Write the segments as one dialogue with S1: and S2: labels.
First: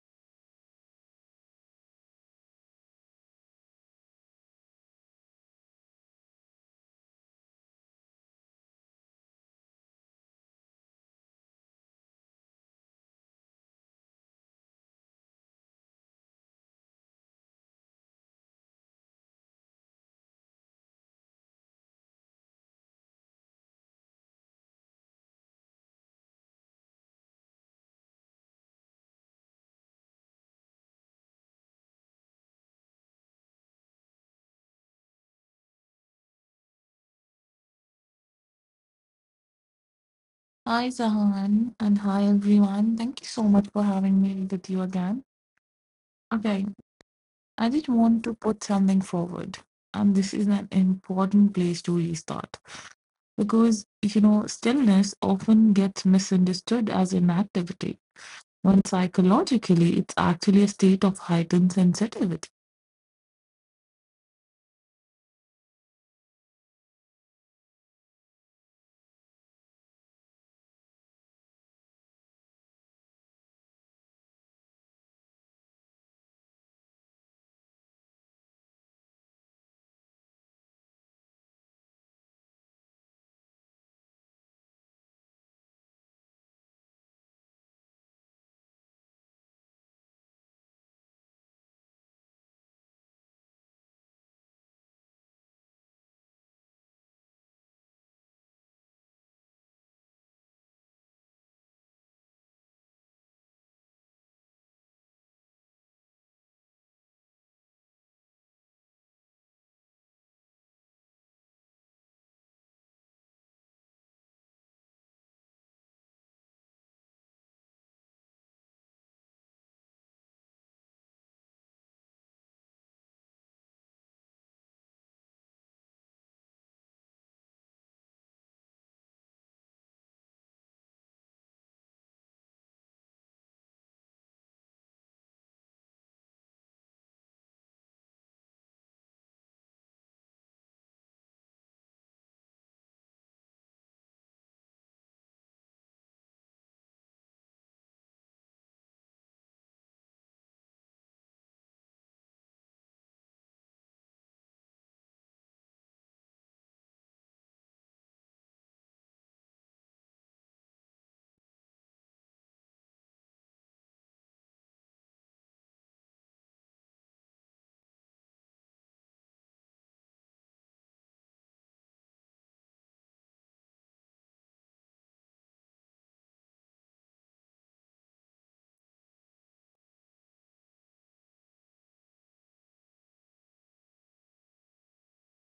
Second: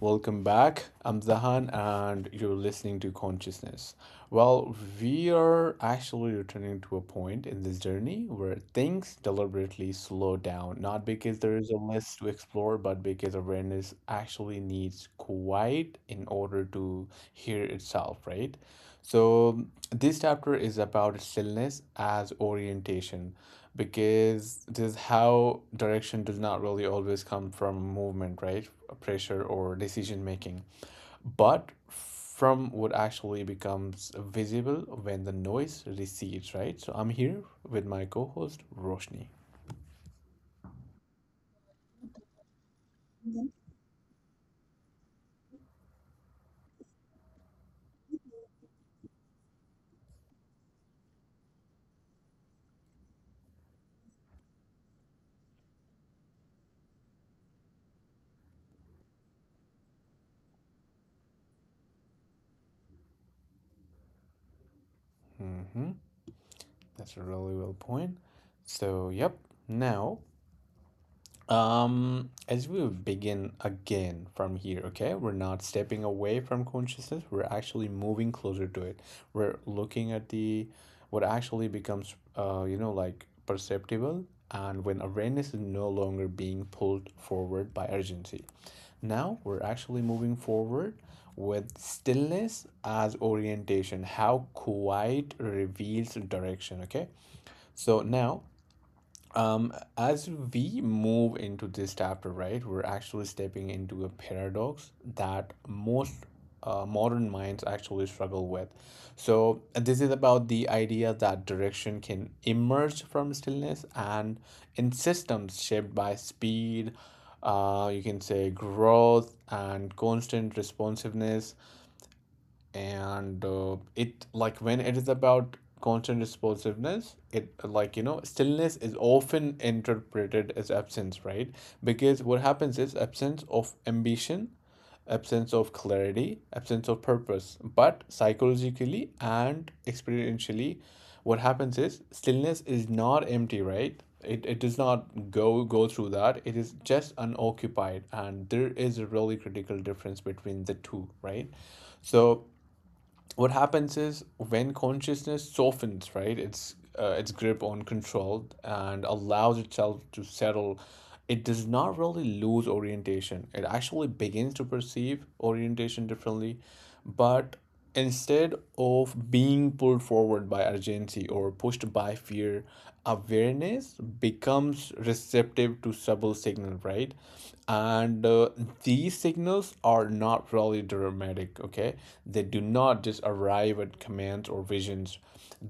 S1: welcome back. I'm Zahan and you're listening to Consciousness. Well, we are actually returning to a point in this journey where things deliberately slow down, not because there is a list to explore, but because awareness actually needs quiet in order to hear itself, right? So, this chapter is about stillness as orientation because this is how direction does not really always come from movement, right? Pressure or decision making, but from what actually becomes visible when the noise recedes, right? So, I'm here with my co host, Roshni.
S2: Hi, Zahan, and hi, everyone. Thank you so much for having me with you again. Okay, I just want to put something forward, and this is an important place to restart because, stillness often gets misunderstood as inactivity, when psychologically it's actually a state of heightened sensitivity.
S1: Hmm. That's a really well point. So, yep, now as we begin again from here, okay, we're not stepping away from consciousness, we're actually moving closer to it. We're looking at the what actually becomes, like perceptible, and when awareness is no longer being pulled forward by urgency. Now we're actually moving forward with stillness as orientation, how quiet reveals direction, okay? So now um, as we move into this chapter, right, we're actually stepping into a paradox that most modern minds actually struggle with. So, this is about the idea that direction can emerge from stillness and in systems shaped by speed, you can say growth and constant responsiveness and it like when it is about constant responsiveness it like you know stillness is often interpreted as absence, right? Because what happens is absence of ambition, absence of clarity, absence of purpose, but psychologically and experientially what happens is stillness is not empty, right? It does not go through that, it is just unoccupied, and there is a really critical difference between the two, right? So what happens is when consciousness softens, right, its grip on control and allows itself to settle, it does not really lose orientation, it actually begins to perceive orientation differently. But instead of being pulled forward by urgency or pushed by fear, awareness becomes receptive to subtle signal, right? and these signals are not really dramatic, okay? They do not just arrive at commands or visions,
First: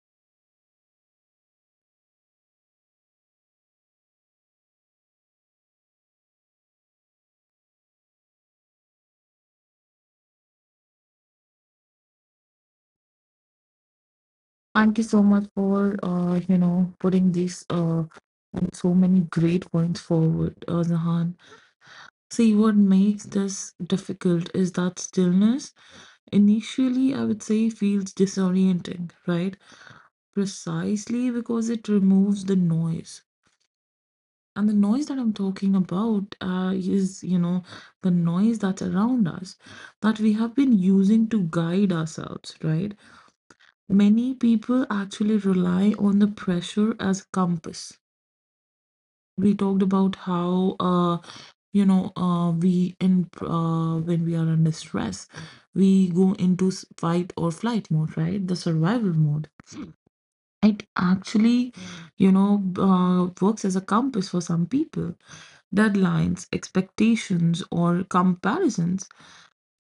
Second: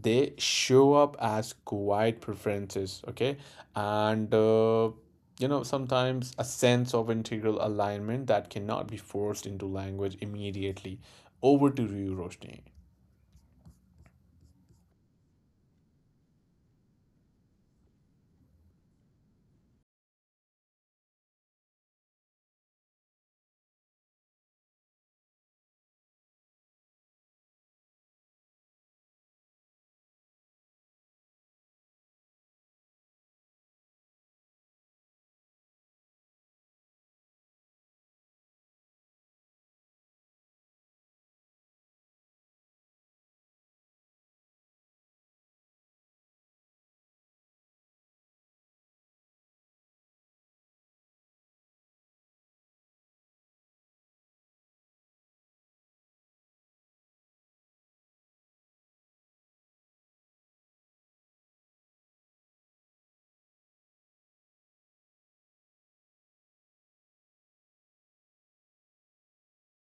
S1: they show up as quiet preferences, okay? and you know, sometimes a sense of integral alignment that cannot be forced into language immediately. Over to you, Roshni.
S2: Thank you so much for, putting these and so many great points forward, Zahan. See, what makes this difficult is that stillness initially, I would say, feels disorienting, right? Precisely because it removes the noise. And the noise that I'm talking about is, the noise that's around us that we have been using to guide ourselves, right? Many people actually rely on the pressure as a compass. We talked about how, we, in when we are under stress, we go into fight or flight mode, right? The survival mode, it actually, works as a compass for some people. Deadlines, expectations, or comparisons,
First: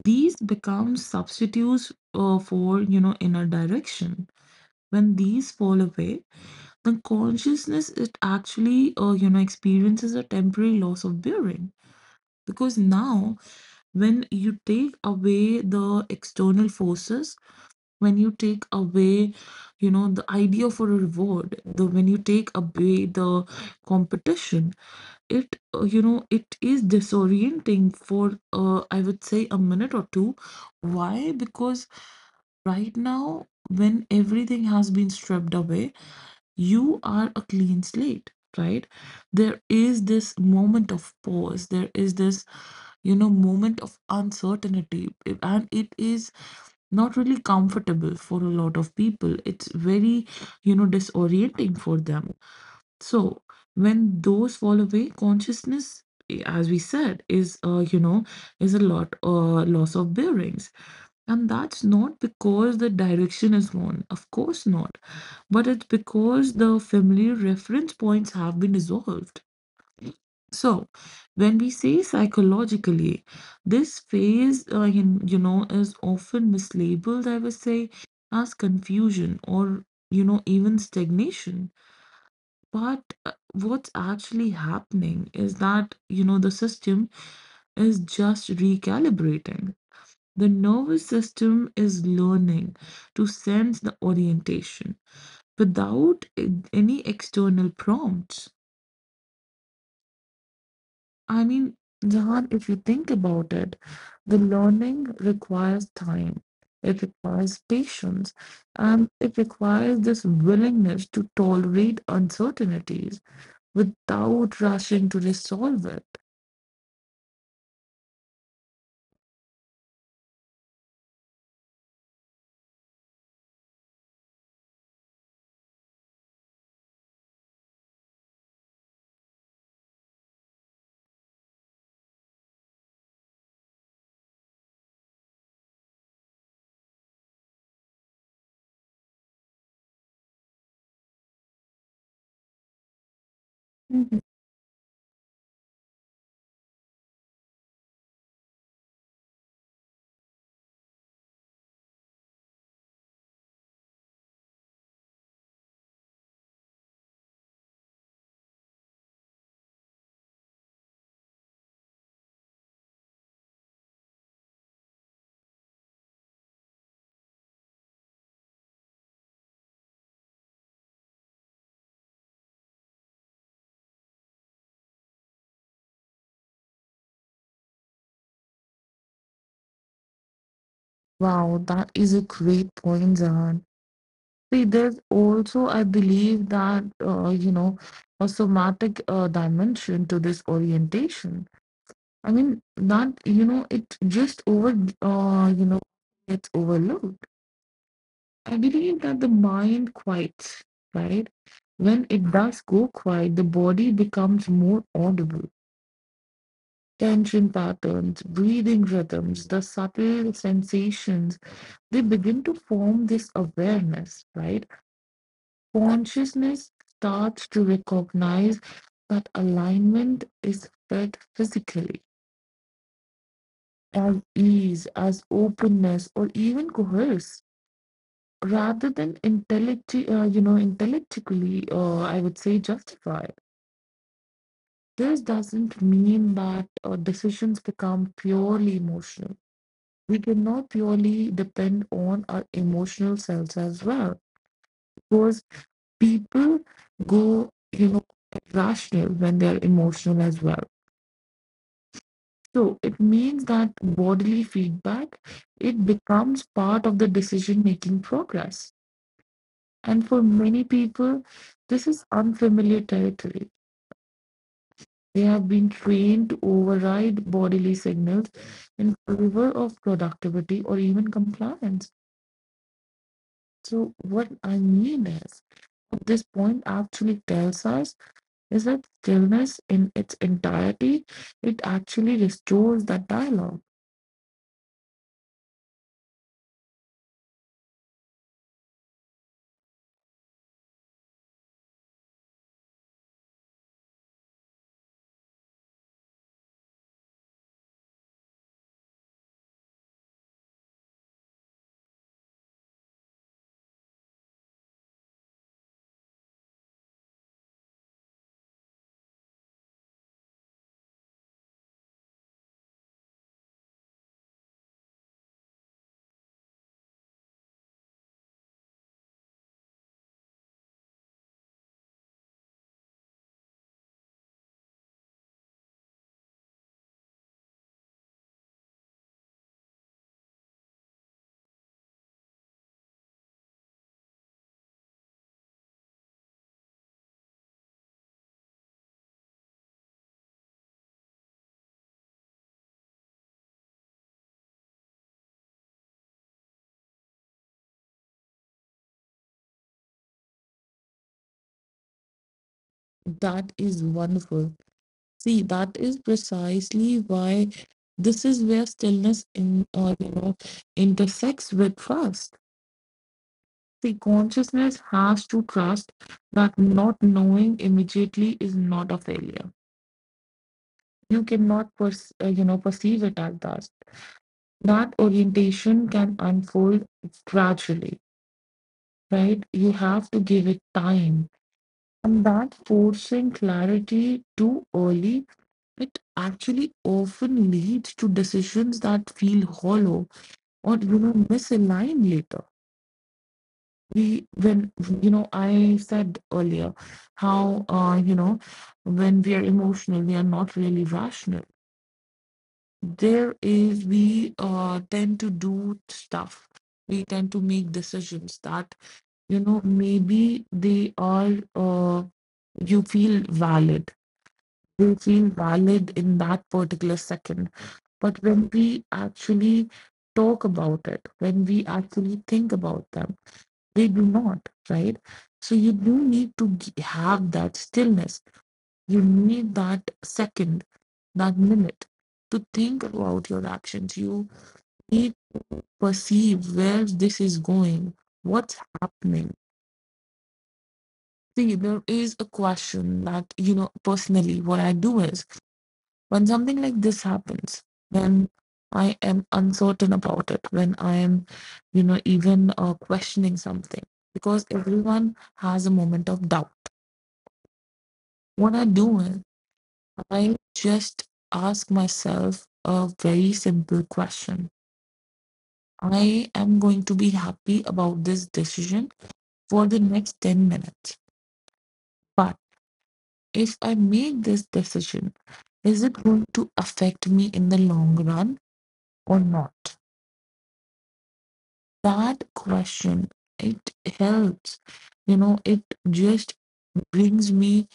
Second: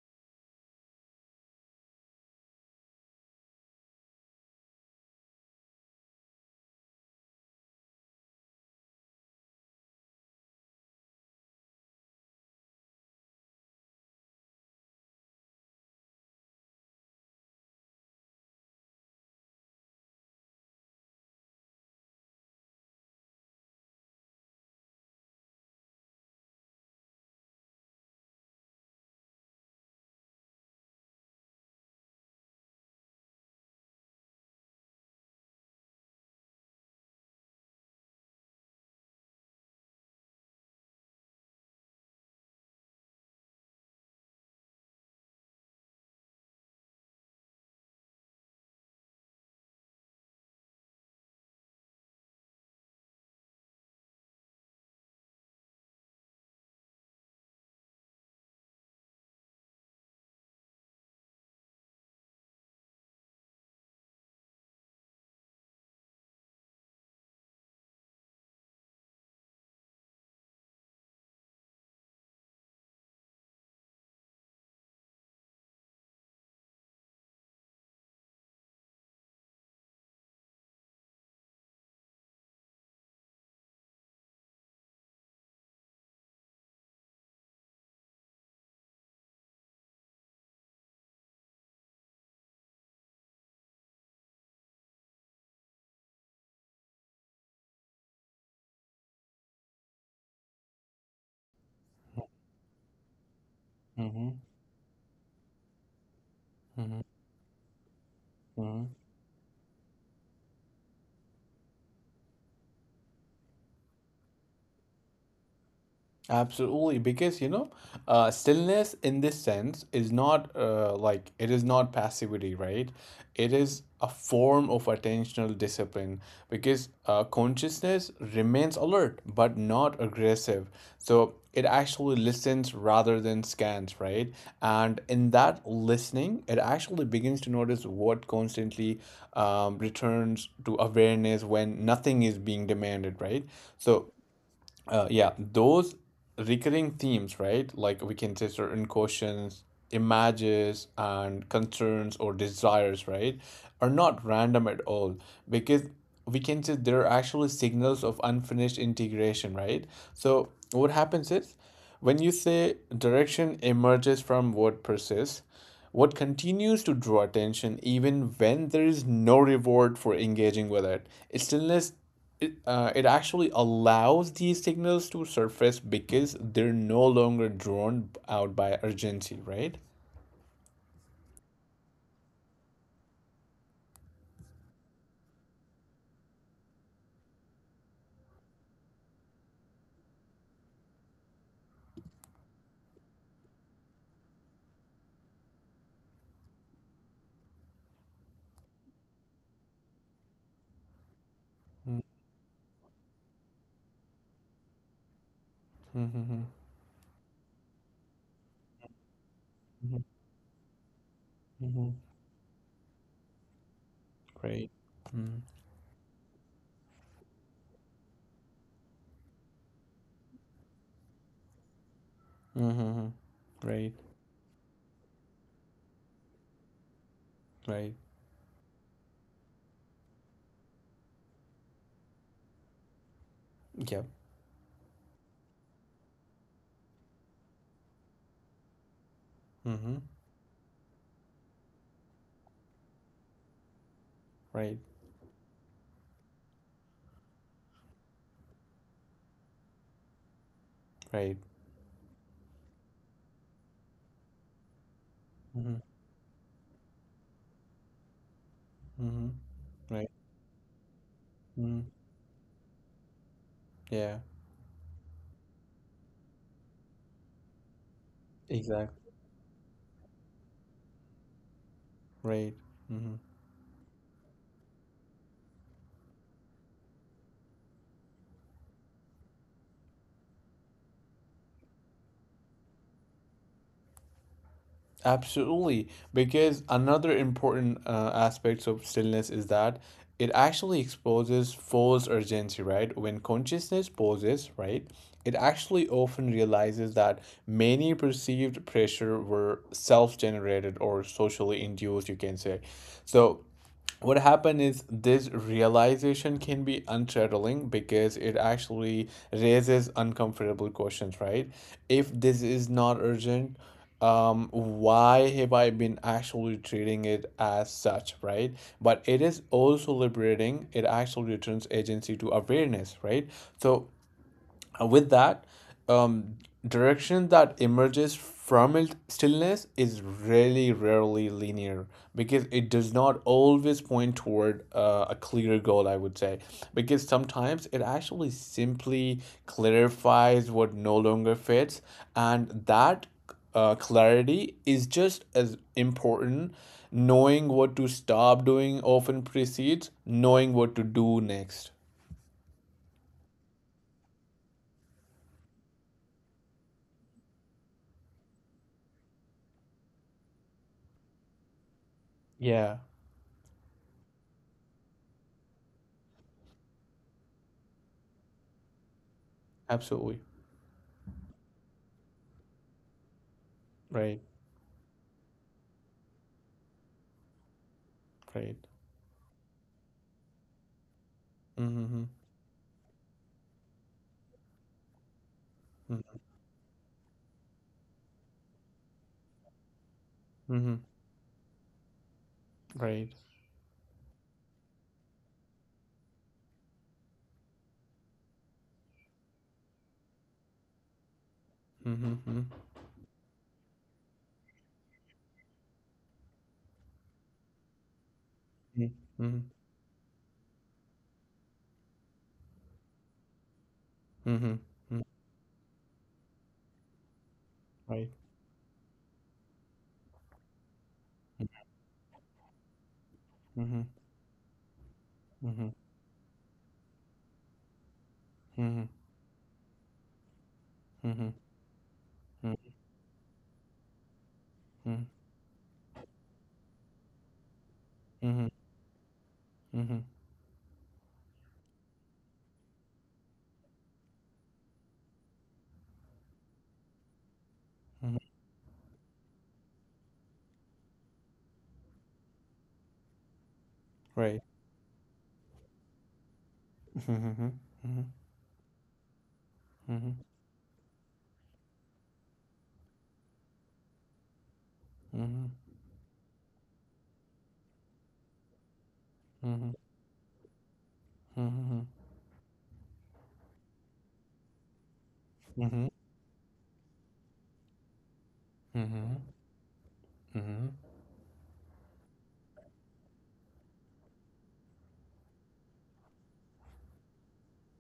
S2: these become substitutes for, inner direction. When these fall away, the consciousness, it actually, experiences a temporary loss of bearing, because now, when you take away the external forces, when you take away, the idea for a reward, the when you take away the competition, it you know it is disorienting for, I would say, a minute or two. Why? Because right now, when everything has been stripped away, you are a clean slate, right? There is this moment of pause, there is this, moment of uncertainty, and it is not really comfortable for a lot of people. It's very, disorienting for them. So when those fall away, consciousness, as we said, is, is a lot, loss of bearings. And that's not because the direction is gone, of course not, but it's because the familiar reference points have been dissolved. So, when we say psychologically, this phase, is often mislabeled, I would say, as confusion or, even stagnation. But what's actually happening is that, the system is just recalibrating. The nervous system is learning to sense the orientation without any external prompts. I mean, Jahan, if you think about it,
S1: Mm-hmm.
S2: the learning requires time, it requires patience,
S1: Mm-hmm.
S2: and it requires this willingness to tolerate uncertainties without rushing to resolve it.
S1: Absolutely, because you know, stillness in this sense is not like it is not passivity, right? It is a form of attentional discipline because consciousness remains alert but not aggressive. So it actually listens rather than scans, right? And in that listening, it actually begins to notice what constantly returns to awareness when nothing is being demanded, right? So
S2: Mhm.
S1: yeah, those recurring themes, right? Like we can say certain questions, images, and concerns or desires, right? Are not random at all because we can say they're actually signals of unfinished integration, right? So what happens is when you say direction emerges from what persists, what continues to draw attention even when there is no reward for engaging with it. Stillness it actually allows these signals to surface because they're no longer drawn out by urgency, right?
S2: Wow, that is a great point, Jahan. See, there's also, I believe that, a somatic dimension to this orientation. I mean, that, it just over, gets overlooked. I believe that the mind quiets, right? When it does go quiet, the body becomes more audible.
S1: Mm-hmm.
S2: Tension patterns, breathing rhythms, the subtle sensations,
S1: Mm-hmm.
S2: they begin to form this awareness, right?
S1: Right.
S2: Consciousness starts to recognize that alignment is felt physically
S1: Mm-hmm. Right.
S2: as ease, as openness, or even coerce,
S1: Right.
S2: rather than intellectually, I would say, justify.
S1: Yeah.
S2: This doesn't mean that decisions become purely emotional.
S1: Mm-hmm.
S2: We cannot purely depend on our emotional selves as well,
S1: Right.
S2: because people go, rational when they are emotional as well.
S1: Right.
S2: So it means that bodily feedback,
S1: Mm-hmm.
S2: it becomes part of the decision making progress.
S1: Mm-hmm.
S2: And
S1: Right.
S2: for many people,
S1: Mm-hmm.
S2: this is unfamiliar territory.
S1: Yeah.
S2: They have been trained to override bodily signals in
S1: Exactly.
S2: favor of productivity or even compliance.
S1: Right. Mm-hmm.
S2: So, what I mean is, what this point actually tells us is that stillness in its entirety, it actually restores that dialogue.
S1: Absolutely, because another important aspect of stillness is that it actually exposes false urgency, right? When consciousness pauses, right, it actually often realizes that many perceived pressure were self-generated or socially induced, you can say. So, what happened is this realization can be unsettling because it actually raises uncomfortable questions, right? If this is not urgent, why have I been actually treating it as such, right? But it is also liberating, it actually returns agency to awareness, right? So and with that, um, direction that emerges from it stillness is really rarely linear because it does not always point toward a clear goal, I would say. Because sometimes it actually simply clarifies what no longer fits, and that clarity is just as important. Knowing what to stop doing often precedes knowing what to do next.
S2: That is wonderful. See, that is precisely why this is where stillness intersects with trust.
S1: Yeah,
S2: The consciousness has to trust that not knowing immediately is not a failure.
S1: absolutely.
S2: You cannot, perceive it as that.
S1: Right,
S2: That orientation can unfold gradually,
S1: right.
S2: right? You have to give it time,
S1: Mhm,
S2: and that forcing clarity too early, it
S1: mhm,
S2: actually often leads to decisions that feel hollow
S1: mhm,
S2: or, misaligned later.
S1: right.
S2: We When, I said earlier how, when we are emotional, we are not really rational.
S1: Mhm, mhm,
S2: There is We tend to do stuff. We tend to make decisions that,
S1: mhm, mhm,
S2: maybe, they are you feel valid
S1: mhm,
S2: you
S1: mhm,
S2: feel valid in that particular second,
S1: right.
S2: but when we actually talk about it, when we actually think about them,
S1: Mhm,
S2: they do not, right? So
S1: mhm,
S2: you do need to have that stillness.
S1: mhm, mhm,
S2: You need that second,
S1: mhm,
S2: that minute to think about your actions. You
S1: mhm,
S2: need to perceive where this is going,
S1: mhm,
S2: what's happening.
S1: mhm,
S2: See, there is a question that, personally, what I do is when something like this happens,
S1: mhm,
S2: when I am uncertain about it, when I am, even questioning something,
S1: right.
S2: because everyone has a moment of doubt.
S1: Mhm, mhm, mhm,
S2: What I do is I just ask myself a very simple question.
S1: mhm, mhm,
S2: I am going to be happy about this decision
S1: mhm,
S2: for
S1: mhm,
S2: the next 10 minutes. But if I make this decision,
S1: mhm,
S2: is
S1: mhm,
S2: it going to affect me in the long run
S1: mhm,
S2: or not?
S1: mhm, right.
S2: That question, it helps. It just brings me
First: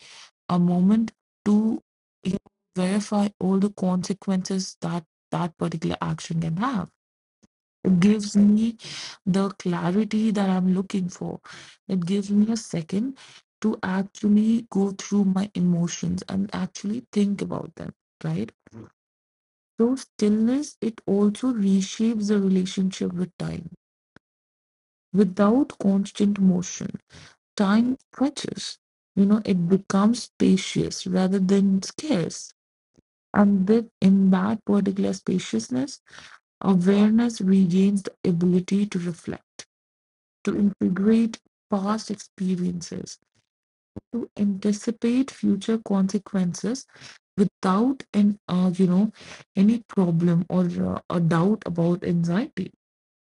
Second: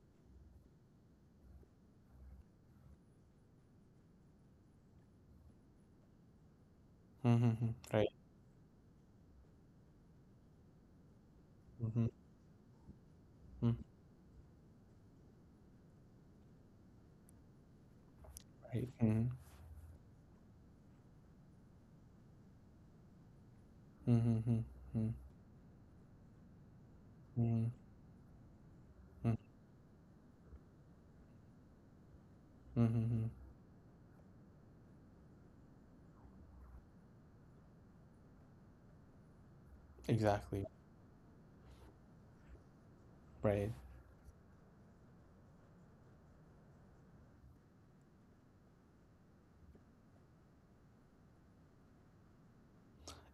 S2: a moment to, you know, verify all the consequences that that particular action can have.
S1: Mhm, mhm,
S2: It
S1: right.
S2: gives me the clarity that I'm looking for. It
S1: Mhm,
S2: gives me a second to actually go through my emotions and actually think about them, right? So, stillness, it also reshapes the relationship with time.
S1: mhm, mhm,
S2: Without constant motion,
S1: mhm,
S2: time stretches.
S1: mhm,
S2: It becomes spacious rather than scarce.
S1: mhm, mhm,
S2: And in that particular spaciousness, awareness regains the ability to reflect, to
S1: exactly.
S2: integrate past experiences,
S1: Right.
S2: to anticipate future consequences without an you know any problem or, a doubt about anxiety.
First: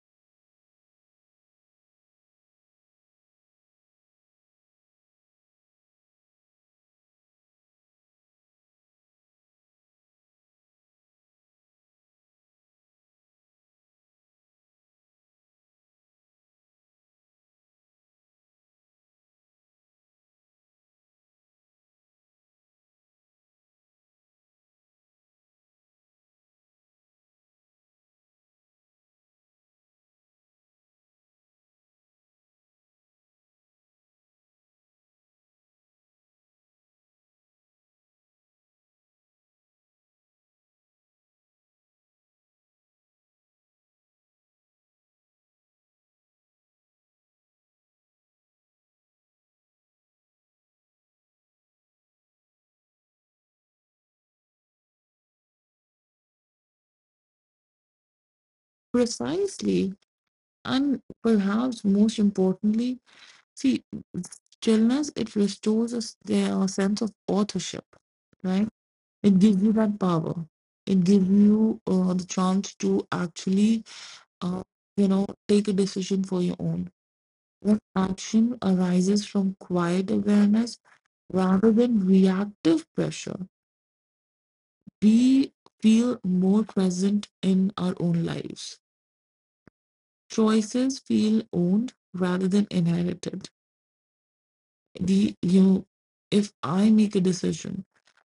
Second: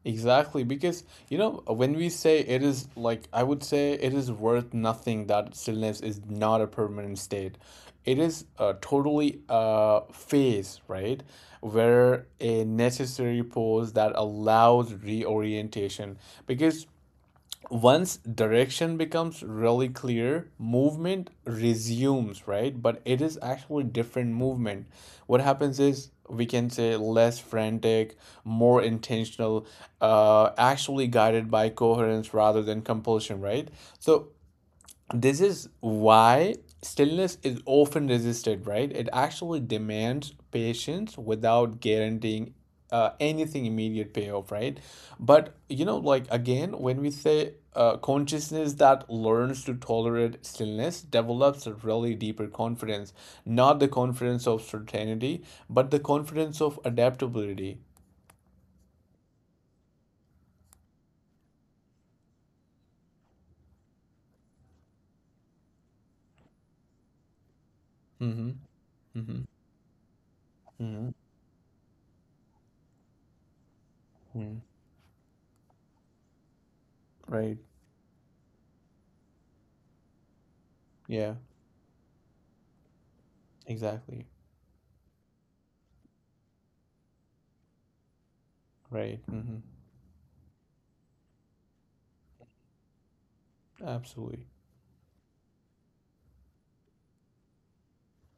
S1: Exactly, because you know when we say it is like I would say it is worth nothing that stillness is not a permanent state. It is a totally phase, right? Where a necessary pause that allows reorientation because once direction becomes really clear, movement resumes, right? But it is actually different movement. What happens is we can say less frantic, more intentional, actually guided by coherence rather than compulsion, right? So this is why stillness is often resisted, right? It actually demands patience without guaranteeing anything immediate payoff, right? But you know, like again, when we say consciousness that learns to tolerate stillness develops a really deeper confidence, not the confidence of certainty, but the confidence of adaptability.
S2: Precisely, and perhaps most importantly, see, stillness, it restores us their sense of authorship,
S1: Mm-hmm.
S2: right? It
S1: Mm-hmm.
S2: gives you that power, it
S1: Mm-hmm.
S2: gives you, the chance to actually,
S1: Mm-hmm.
S2: uh, take a decision for your own,
S1: Right.
S2: when action arises from quiet awareness
S1: Yeah.
S2: rather than reactive pressure,
S1: Exactly.
S2: we feel more present in our own lives.
S1: Right. Mm-hmm.
S2: Choices feel owned rather than inherited.
S1: Absolutely.
S2: The If I make a decision,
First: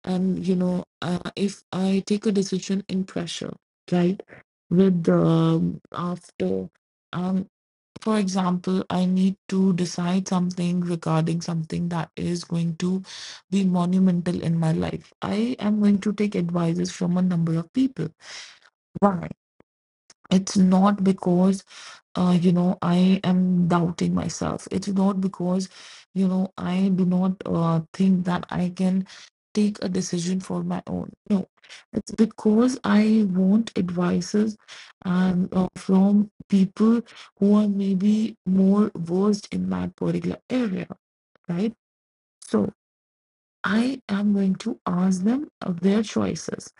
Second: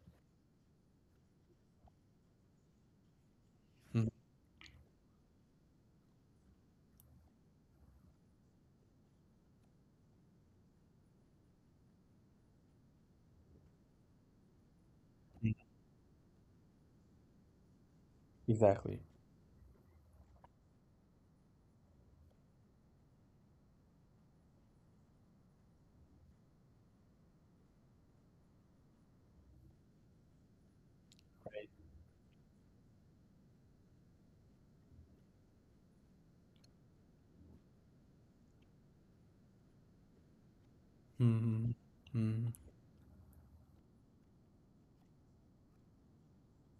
S2: and, if I take a decision in pressure,
S1: Mhm.
S2: right, with the, after. I'm For example, I need to decide something regarding something that is going to be monumental in my life. I am going to take advices from a number of people.
S1: Exactly.
S2: Why? It's not because, I am doubting myself. It's not because, I do not think that I can take a decision for my own. No, it's because I want advices and, from people who are maybe more versed in that particular area, right?
S1: Mhm. Mhm.
S2: So I am going to ask them of their choices,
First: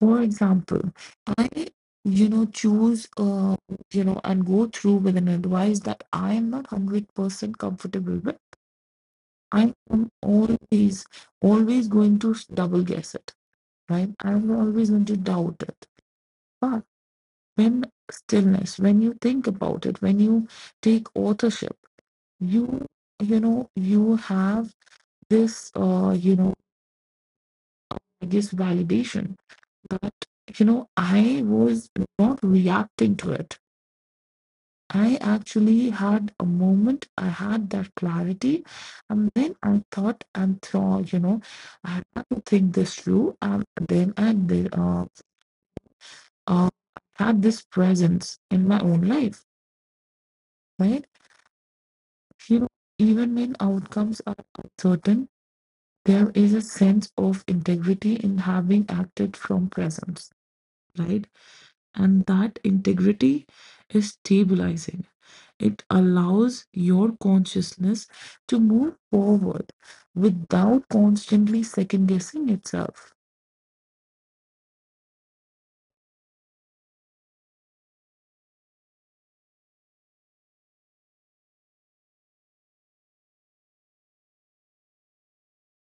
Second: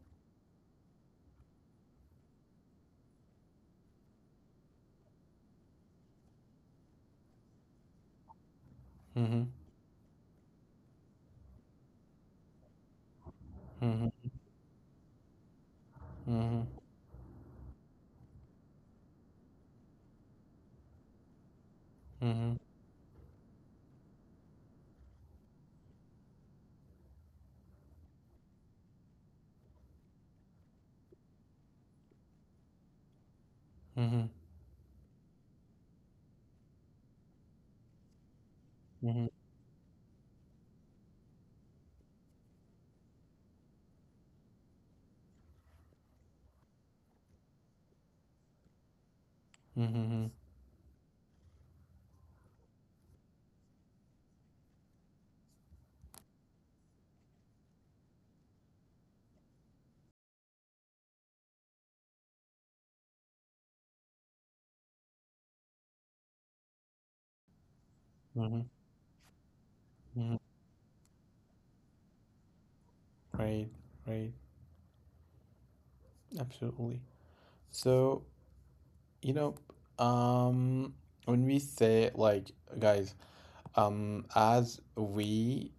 S2: for example, I, choose, and go through with an advice that I am not 100% comfortable with.
S1: Mhm.
S2: I'm always, always going to double guess it, right?
S1: Mhm.
S2: I'm always going to doubt it.
S1: Mhm.
S2: But when stillness, when you think about it, when you take authorship,
S1: Mhm.
S2: you, you have this, I guess validation that, I was not reacting to it.
S1: Mhm.
S2: I actually had a moment, I had that clarity,
S1: Mhm.
S2: and then I thought and thought, I had to think this through, and then I did, uh, had this presence in my own life,
S1: Mhm.
S2: right? You know, Even when outcomes are uncertain, there is a sense of integrity in having acted from presence, right? And that integrity is stabilizing. It allows your consciousness to
S1: Mhm.
S2: move forward
S1: Mhm.
S2: without constantly second guessing itself.
S1: Right. Right. Absolutely. So, you know, um, when we say like, guys, as we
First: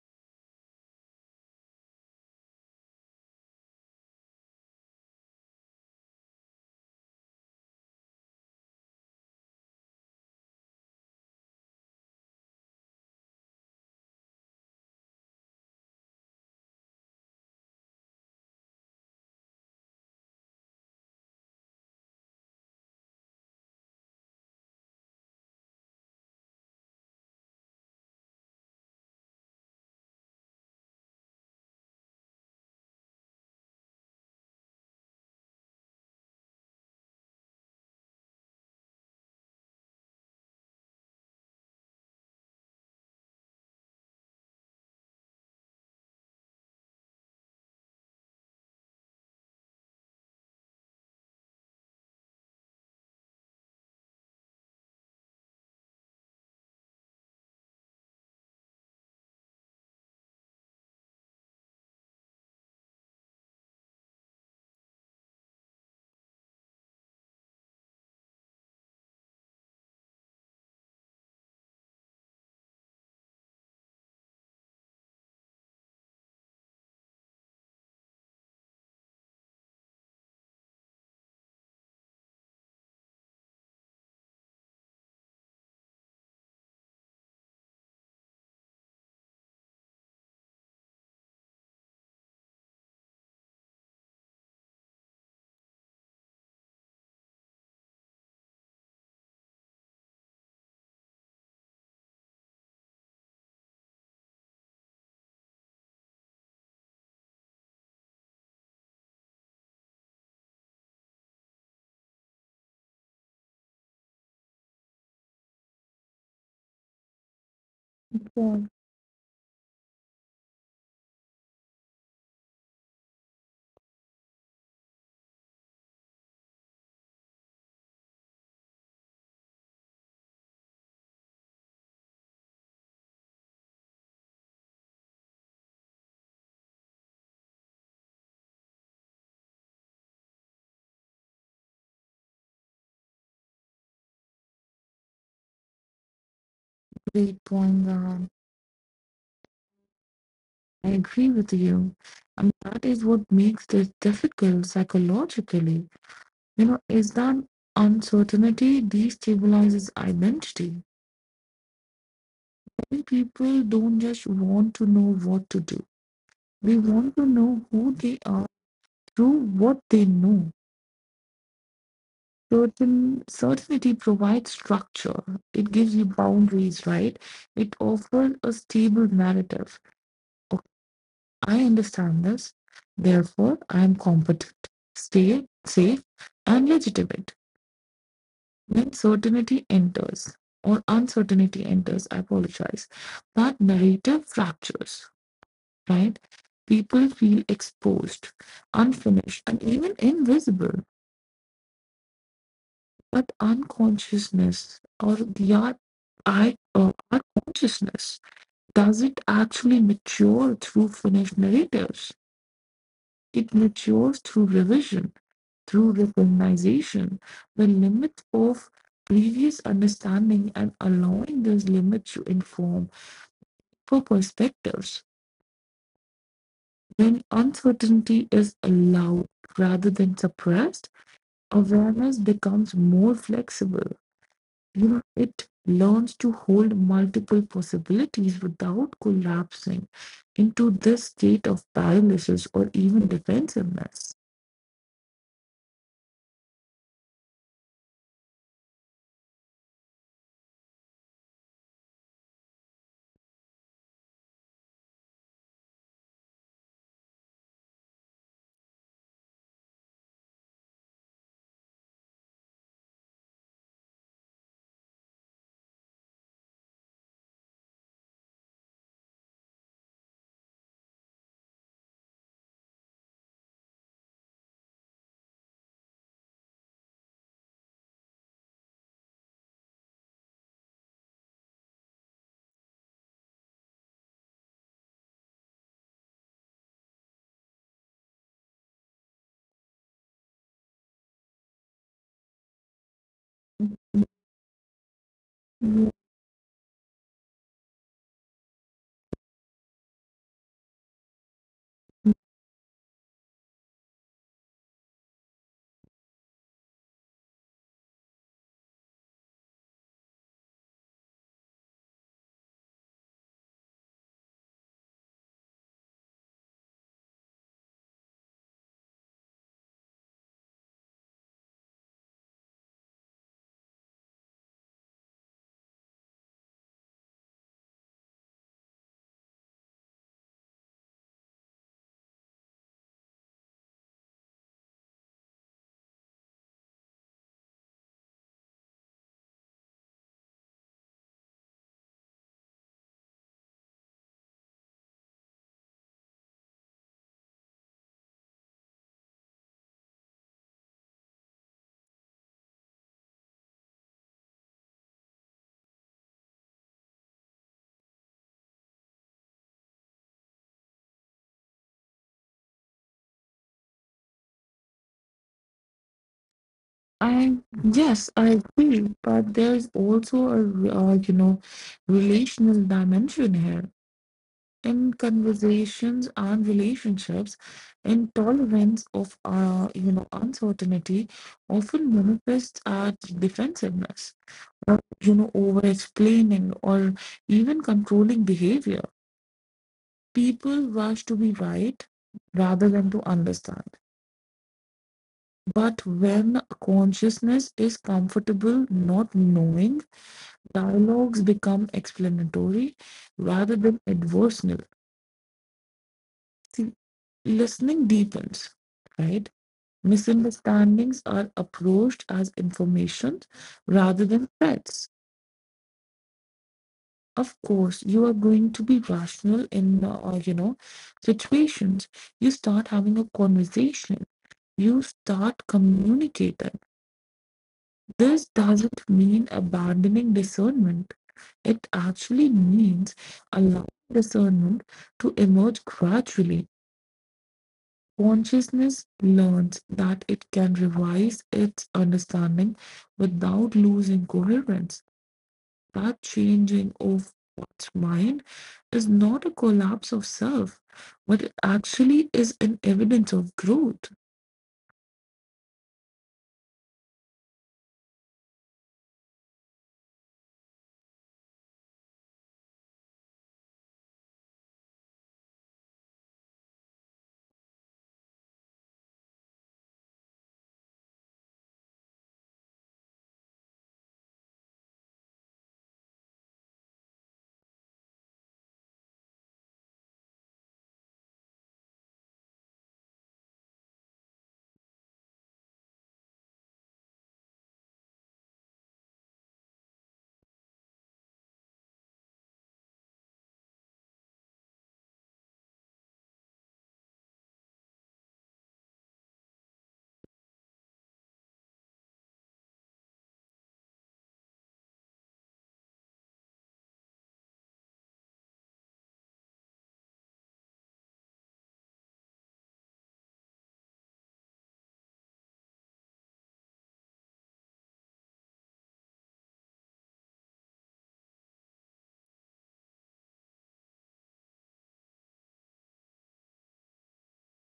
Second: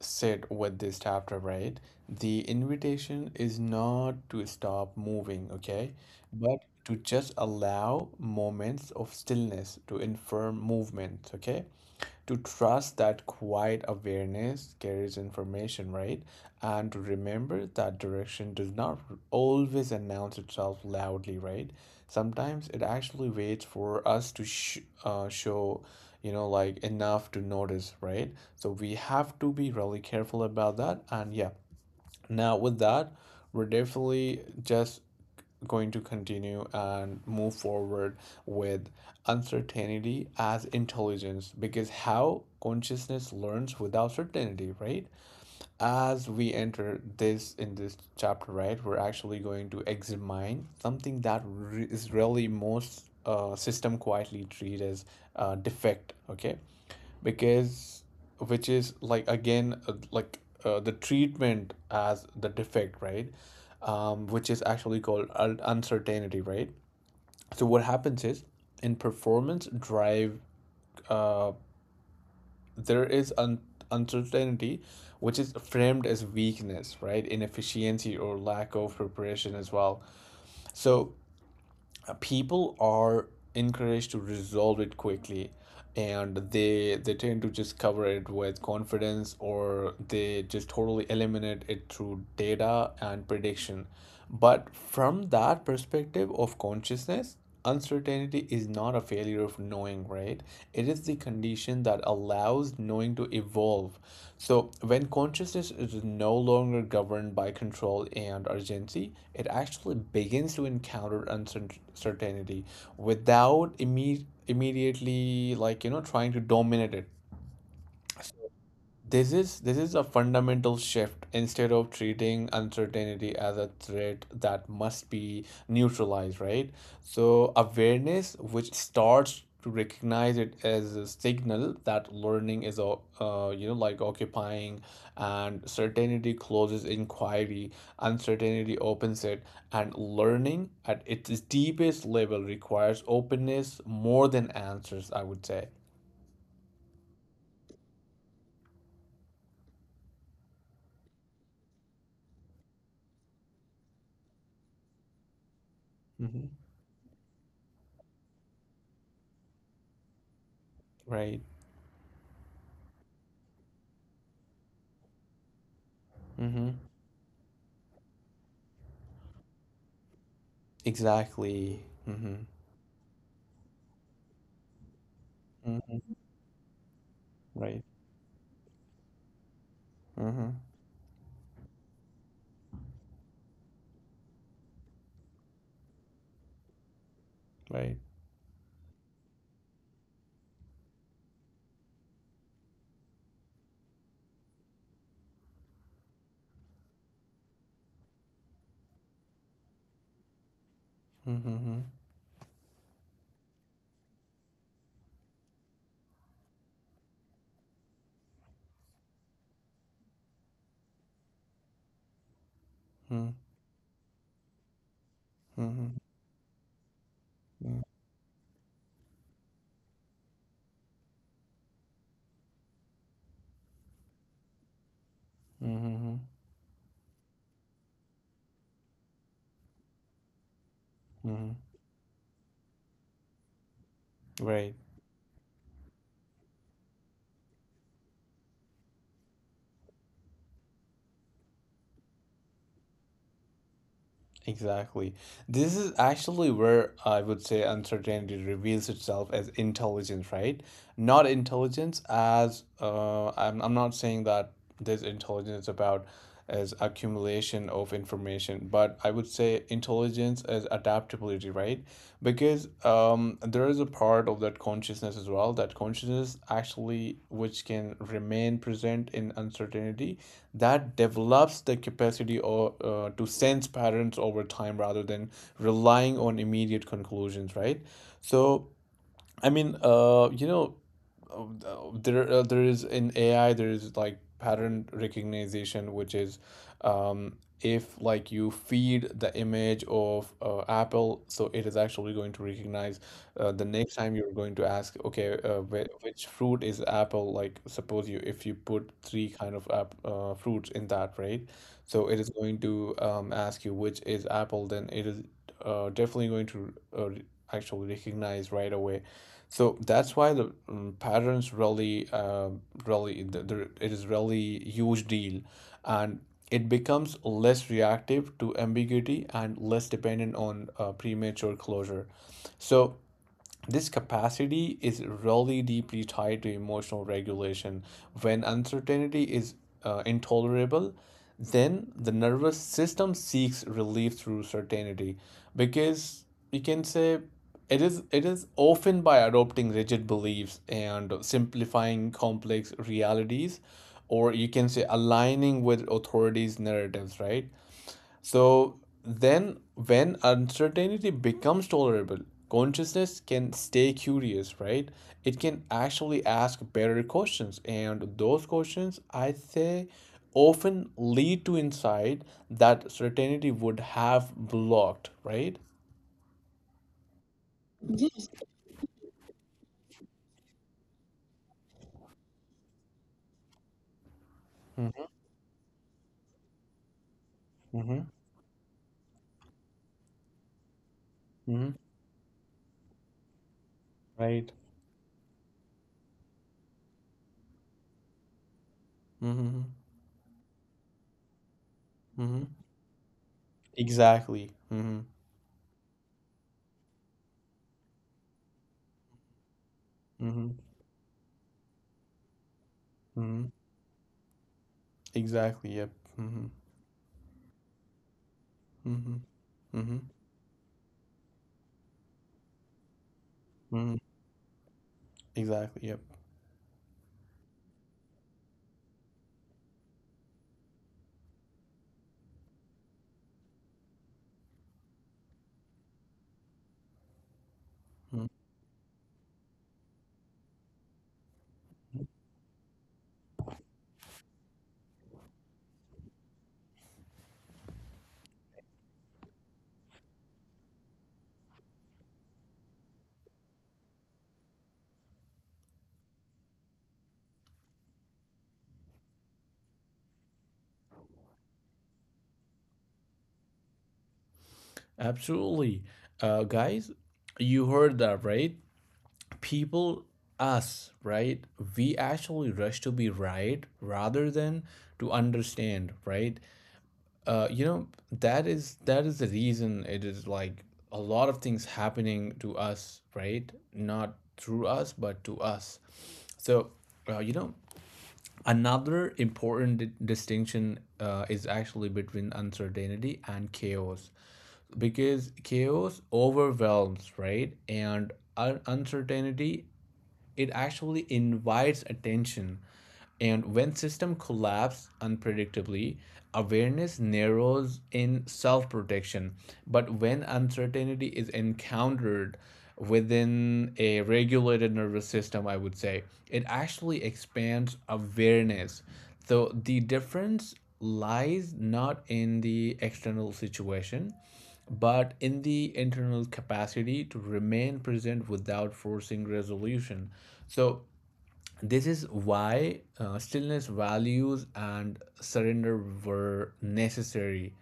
S1: said with this chapter, right, the invitation is not to stop moving, okay, but to just allow moments of stillness to inform movement, okay? To trust that quiet awareness carries information, right? And to remember that direction does not always announce itself loudly, right? Sometimes it actually waits for us to show, you know, like enough to notice, right? So we have to be really careful about that. And yeah, now, with that, we're definitely just going to continue and move forward with uncertainty as intelligence because how consciousness learns without certainty, right? As we enter this in this chapter, right, we're actually going to examine something that is really most system quietly treat as defect, okay? Because which is like again the treatment as the defect, right? Which is actually called uncertainty, right? So what happens is in performance drive, uh, there is uncertainty which is framed as weakness, right? Inefficiency or lack of preparation as well. So people are encouraged to resolve it quickly, and they tend to just cover it with confidence or they just totally eliminate it through data and prediction. But from that perspective of consciousness, uncertainty is not a failure of knowing, right? It is the condition that allows knowing to evolve. So, when consciousness is no longer governed by control and urgency, it actually begins to encounter uncertainty without immediately, like, you know, trying to dominate it.
S2: Yeah,
S1: This is a fundamental shift. Instead of treating uncertainty as a threat that must be neutralized, right? So awareness, which starts to recognize it as a signal that learning is you know, like occupying, and certainty closes inquiry, uncertainty opens it, and learning at its deepest level requires openness more than answers, I would say.
S2: great point, Gagan. I agree with you. And that is what makes this difficult psychologically.
S1: Hmm.
S2: Is that uncertainty destabilizes identity.
S1: Right?
S2: Many people don't just want to know what to do.
S1: Mm-hmm.
S2: They want to know who they are through what they know.
S1: Exactly. Mm-hmm.
S2: Certainty provides structure, it gives you
S1: Mm-hmm.
S2: boundaries, right? It
S1: Right.
S2: offers a stable narrative.
S1: Mm-hmm.
S2: Okay, I understand this, therefore I am competent, stay safe and legitimate.
S1: Right.
S2: When certainty enters, or uncertainty enters, I apologize, that narrative fractures, right? People feel exposed, unfinished, and even invisible.
S1: Mm-hmm.
S2: But unconsciousness or the art, our consciousness, does it actually mature through finished narratives?
S1: Mm-hmm.
S2: It matures through revision, through
S1: Mm-hmm.
S2: recognition, the
S1: Mm-hmm.
S2: limits of previous understanding and allowing those limits to inform for perspectives.
S1: Mm-hmm.
S2: When uncertainty is allowed rather than suppressed,
S1: Mm-hmm.
S2: awareness becomes more flexible.
S1: Right.
S2: It learns to hold multiple possibilities without collapsing into this state of paralysis or even defensiveness.
S1: Exactly. This is actually where I would say uncertainty reveals itself as intelligence, right? Not intelligence as I'm not saying that this intelligence about as accumulation of information, but I would say intelligence as adaptability, right? Because there is a part of that consciousness as well, that consciousness actually which can remain present in uncertainty that develops the capacity or to sense patterns over time rather than relying on immediate conclusions, right? So I mean, there is in AI there is like pattern recognition, which is if like you feed the image of Apple, so it is actually going to recognize the next time you're going to ask, okay,
S2: Mm.
S1: which fruit is apple? Like suppose you if you put three kind of fruits in that, right? So it is going to ask you which is apple. Then it is definitely going to actually recognize right away. So that's why the patterns really, really, it is really huge deal, and it becomes less reactive to ambiguity and less dependent on premature closure. So this capacity is really deeply tied to emotional regulation. When uncertainty is intolerable, then the nervous system seeks relief through certainty because you can say it is often by adopting rigid beliefs and simplifying complex realities, or you can say aligning with authorities narratives, right? So then, when uncertainty becomes tolerable, consciousness can stay curious, right? It can actually ask better questions, and those questions, I say, often lead to insight that certainty would have blocked, right?
S2: I Yes, I agree, but there's also a relational dimension here in conversations and relationships.
S1: Mm-hmm.
S2: Intolerance of, uncertainty
S1: Mm-hmm.
S2: often manifests as defensiveness,
S1: Right.
S2: over explaining, or even controlling behavior.
S1: Mm-hmm.
S2: People rush to be right
S1: Mm-hmm.
S2: rather than to understand.
S1: Exactly. Mm-hmm.
S2: But when consciousness is comfortable not knowing,
S1: Mm-hmm.
S2: dialogues become explanatory
S1: Mm-hmm.
S2: rather than adversarial.
S1: Exactly. Yep. Mm-hmm.
S2: See, listening deepens,
S1: Mm-hmm.
S2: right?
S1: Mm-hmm.
S2: Misunderstandings are approached as information
S1: Mm-hmm.
S2: rather than threats.
S1: Exactly. Yep.
S2: Of course you are going to be rational in, situations. You start having a conversation, you start communicating.
S1: Mm-hmm.
S2: This doesn't mean abandoning discernment, it actually means allowing discernment to emerge gradually. Consciousness learns that it can revise its understanding without losing coherence, that changing of one's mind is not a collapse of self, but it actually is an evidence of growth.
S1: Absolutely. Guys, you heard that, right? People, us, right? We actually rush to be right rather than to understand, right? That is the reason it is like a lot of things happening to us, right? Not through us, but to us. So, uh, you know, another important distinction is actually between uncertainty and chaos because chaos overwhelms, right? And uncertainty it actually invites attention. And when system collapse unpredictably, awareness narrows in self-protection. But when uncertainty is encountered within a regulated nervous system, I would say, it actually expands awareness. So the difference lies not in the external situation, but in the internal capacity to remain present without forcing resolution. So this is why stillness values and surrender were necessary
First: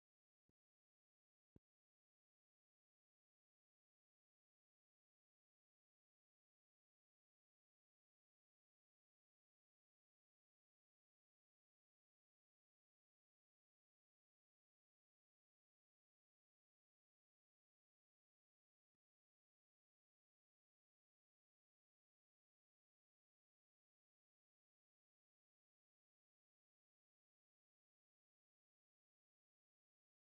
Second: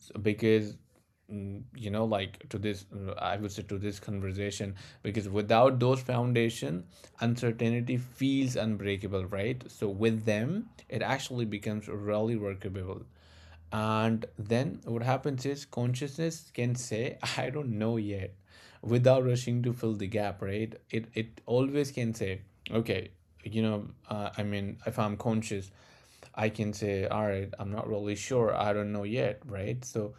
S1: because to this I would say to this conversation, because without those foundation uncertainty feels unbreakable, right? So with them it actually becomes really workable. And then what happens is consciousness can say I don't know yet without rushing to fill the gap, right? It always can say, okay, I mean, if I'm conscious, I can say, all right, I'm not really sure, I don't know yet, right? So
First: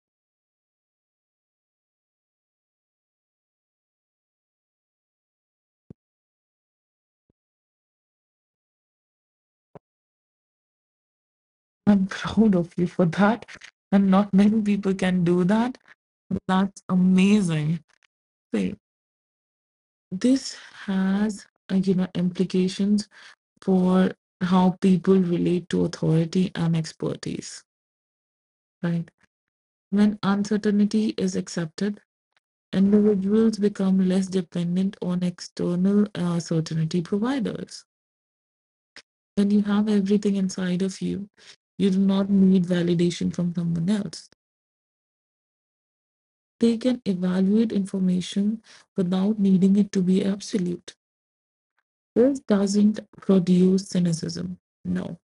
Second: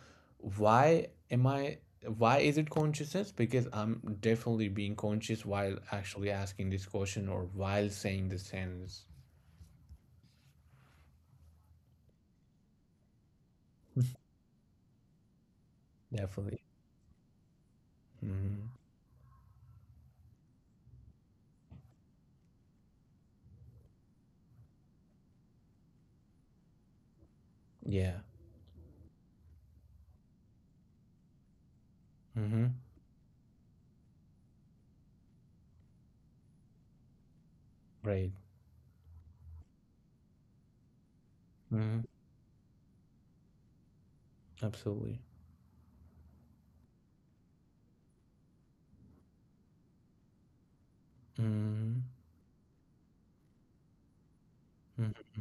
S1: why am I? Why is it consciousness? Because I'm definitely being conscious while actually asking this question or while saying the sentence.
S2: I'm proud of you for that. And not many people can do that.
S1: Definitely.
S2: That's amazing.
S1: Hmm.
S2: See, this has, implications for how people relate to authority and expertise,
S1: Yeah.
S2: right? When uncertainty is accepted,
S1: Hmm.
S2: individuals become less dependent on external certainty providers.
S1: Right.
S2: When you have everything inside of you, you
S1: Hmm.
S2: do not need validation from someone else.
S1: Absolutely.
S2: They can evaluate information without needing it to be absolute.
S1: Hmm.
S2: This doesn't produce cynicism.
S1: Hmm.
S2: No,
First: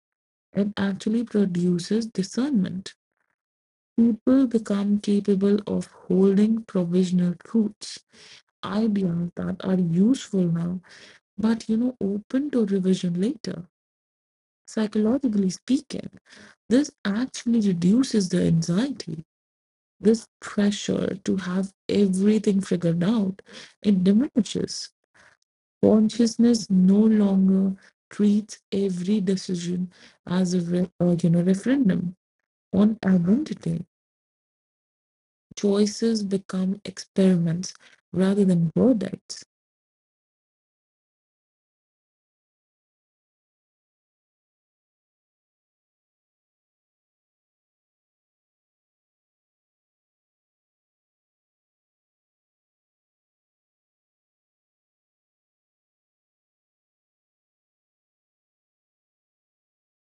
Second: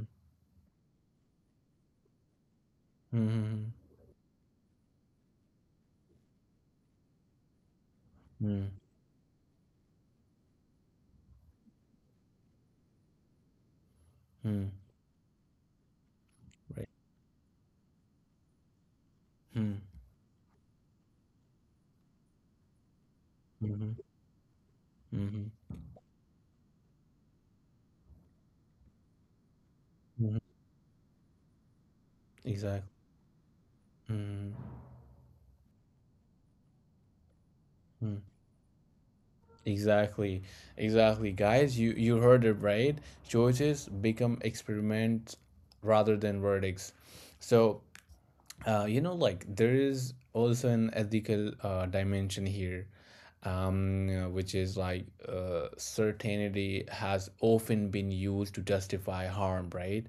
S2: it actually produces discernment.
S1: Hmm.
S2: People become capable of holding provisional truths,
S1: Hmm.
S2: ideas that are useful now but, open to revision later.
S1: Hmm.
S2: Psychologically speaking,
S1: Right.
S2: this actually reduces the anxiety.
S1: Mm.
S2: This pressure to have everything figured out,
S1: Mhm.
S2: it diminishes.
S1: Mhm.
S2: Consciousness no longer treats every decision
S1: Mhm.
S2: as a referendum
S1: Exactly.
S2: on identity.
S1: Mm.
S2: Choices become experiments
S1: Mm.
S2: rather than verdicts.
S1: Exactly. Exactly. Guys, you heard it right. Choices become experiments rather than verdicts. So there is also an ethical dimension here, which is like certainty has often been used to justify harm, right?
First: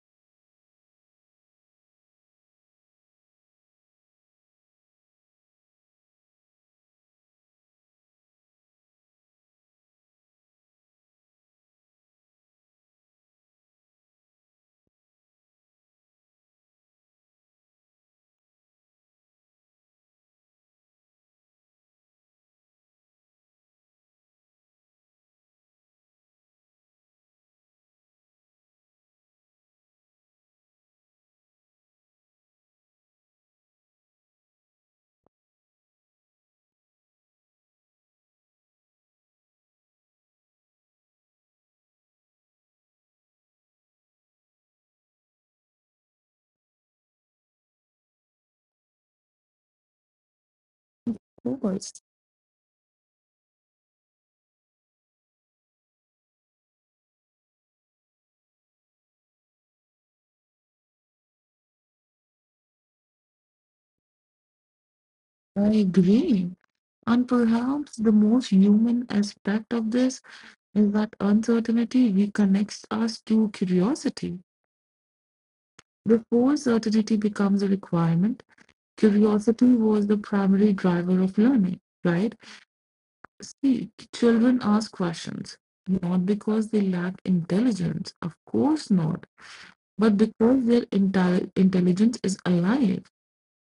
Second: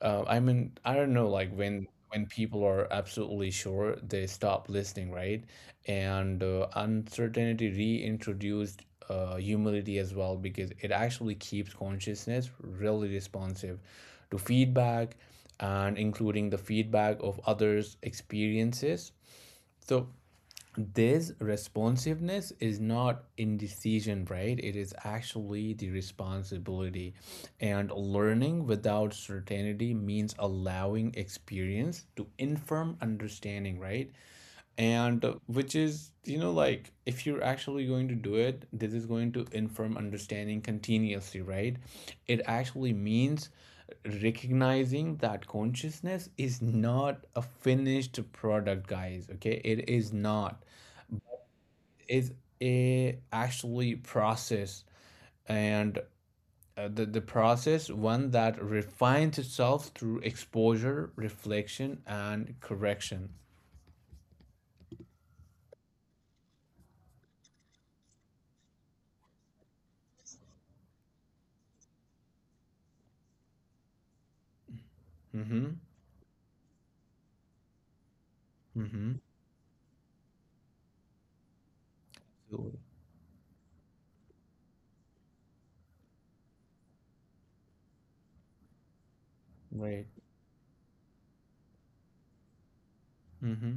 S1: I mean, I don't know, like when people are absolutely sure they stop listening, right? And uncertainty reintroduced humility as well, because it actually keeps consciousness really responsive to feedback, and including the feedback of others experiences. So this responsiveness is not indecision, right? It is actually the responsibility. And learning without certainty means allowing experience to inform understanding, right? And which is, you know, like if you're actually going to do it, this is going to inform understanding continuously, right? It actually means recognizing that consciousness is not a finished product, guys. Okay, it is not. It's a actually process. And the process one that refines itself through exposure reflection and correction.
S2: I agree. And perhaps the most human aspect of this is that uncertainty reconnects us to curiosity.
S1: Mm-hmm.
S2: Before certainty becomes a requirement,
S1: Mm-hmm.
S2: curiosity was the primary driver of learning, right? See, children ask questions, not because they lack intelligence, of course not,
S1: Right.
S2: but because their entire intelligence is alive.
S1: Mm-hmm.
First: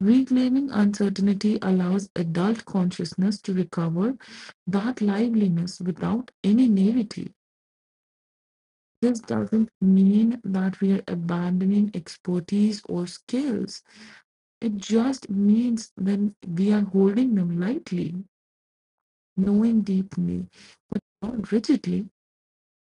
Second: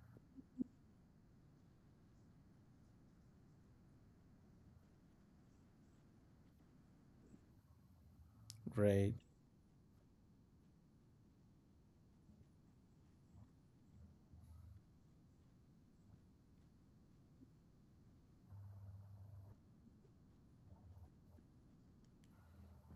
S2: Reclaiming uncertainty allows adult consciousness to recover that liveliness without any naivety.
S1: Great.
S2: This doesn't mean that we are abandoning expertise or skills. It just means that we are holding them lightly, knowing deeply, not rigidly,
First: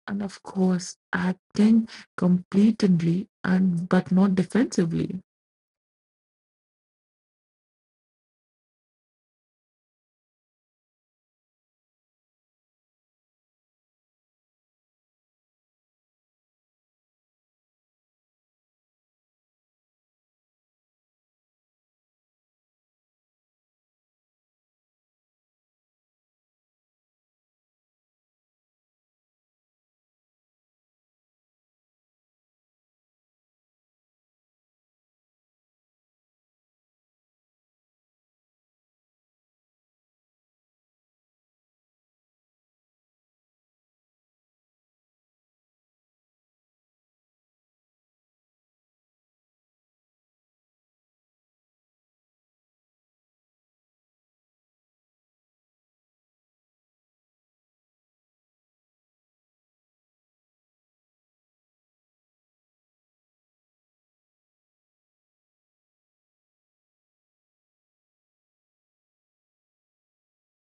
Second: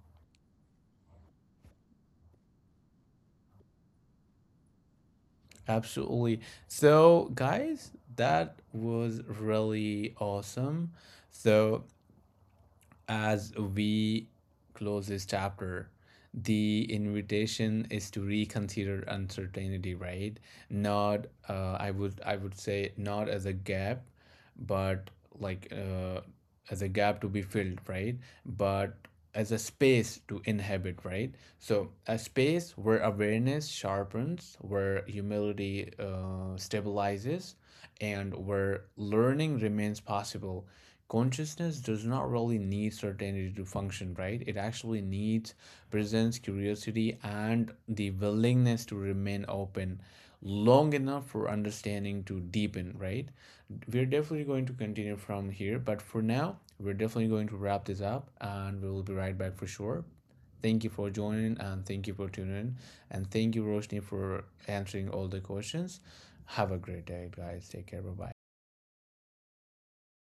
S2: and of course, acting completely and but not defensively.
S1: Absolutely. So, guys, that was really awesome. So, as we close this chapter, the invitation is to reconsider uncertainty, right? Not, I would say, not as a gap, but like as a gap to be filled, right? But as a space to inhabit, right? So a space where awareness sharpens, where humility stabilizes, and where learning remains possible. Consciousness does not really need certainty to function, right? It actually needs presence, curiosity, and the willingness to remain open long enough for understanding to deepen, right? We're definitely going to continue from here, but for now, we're definitely going to wrap this up and we will be right back for sure. Thank you for joining and thank you for tuning in. And thank you, Roshni, for answering all the questions. Have a great day, guys. Take care. Bye bye.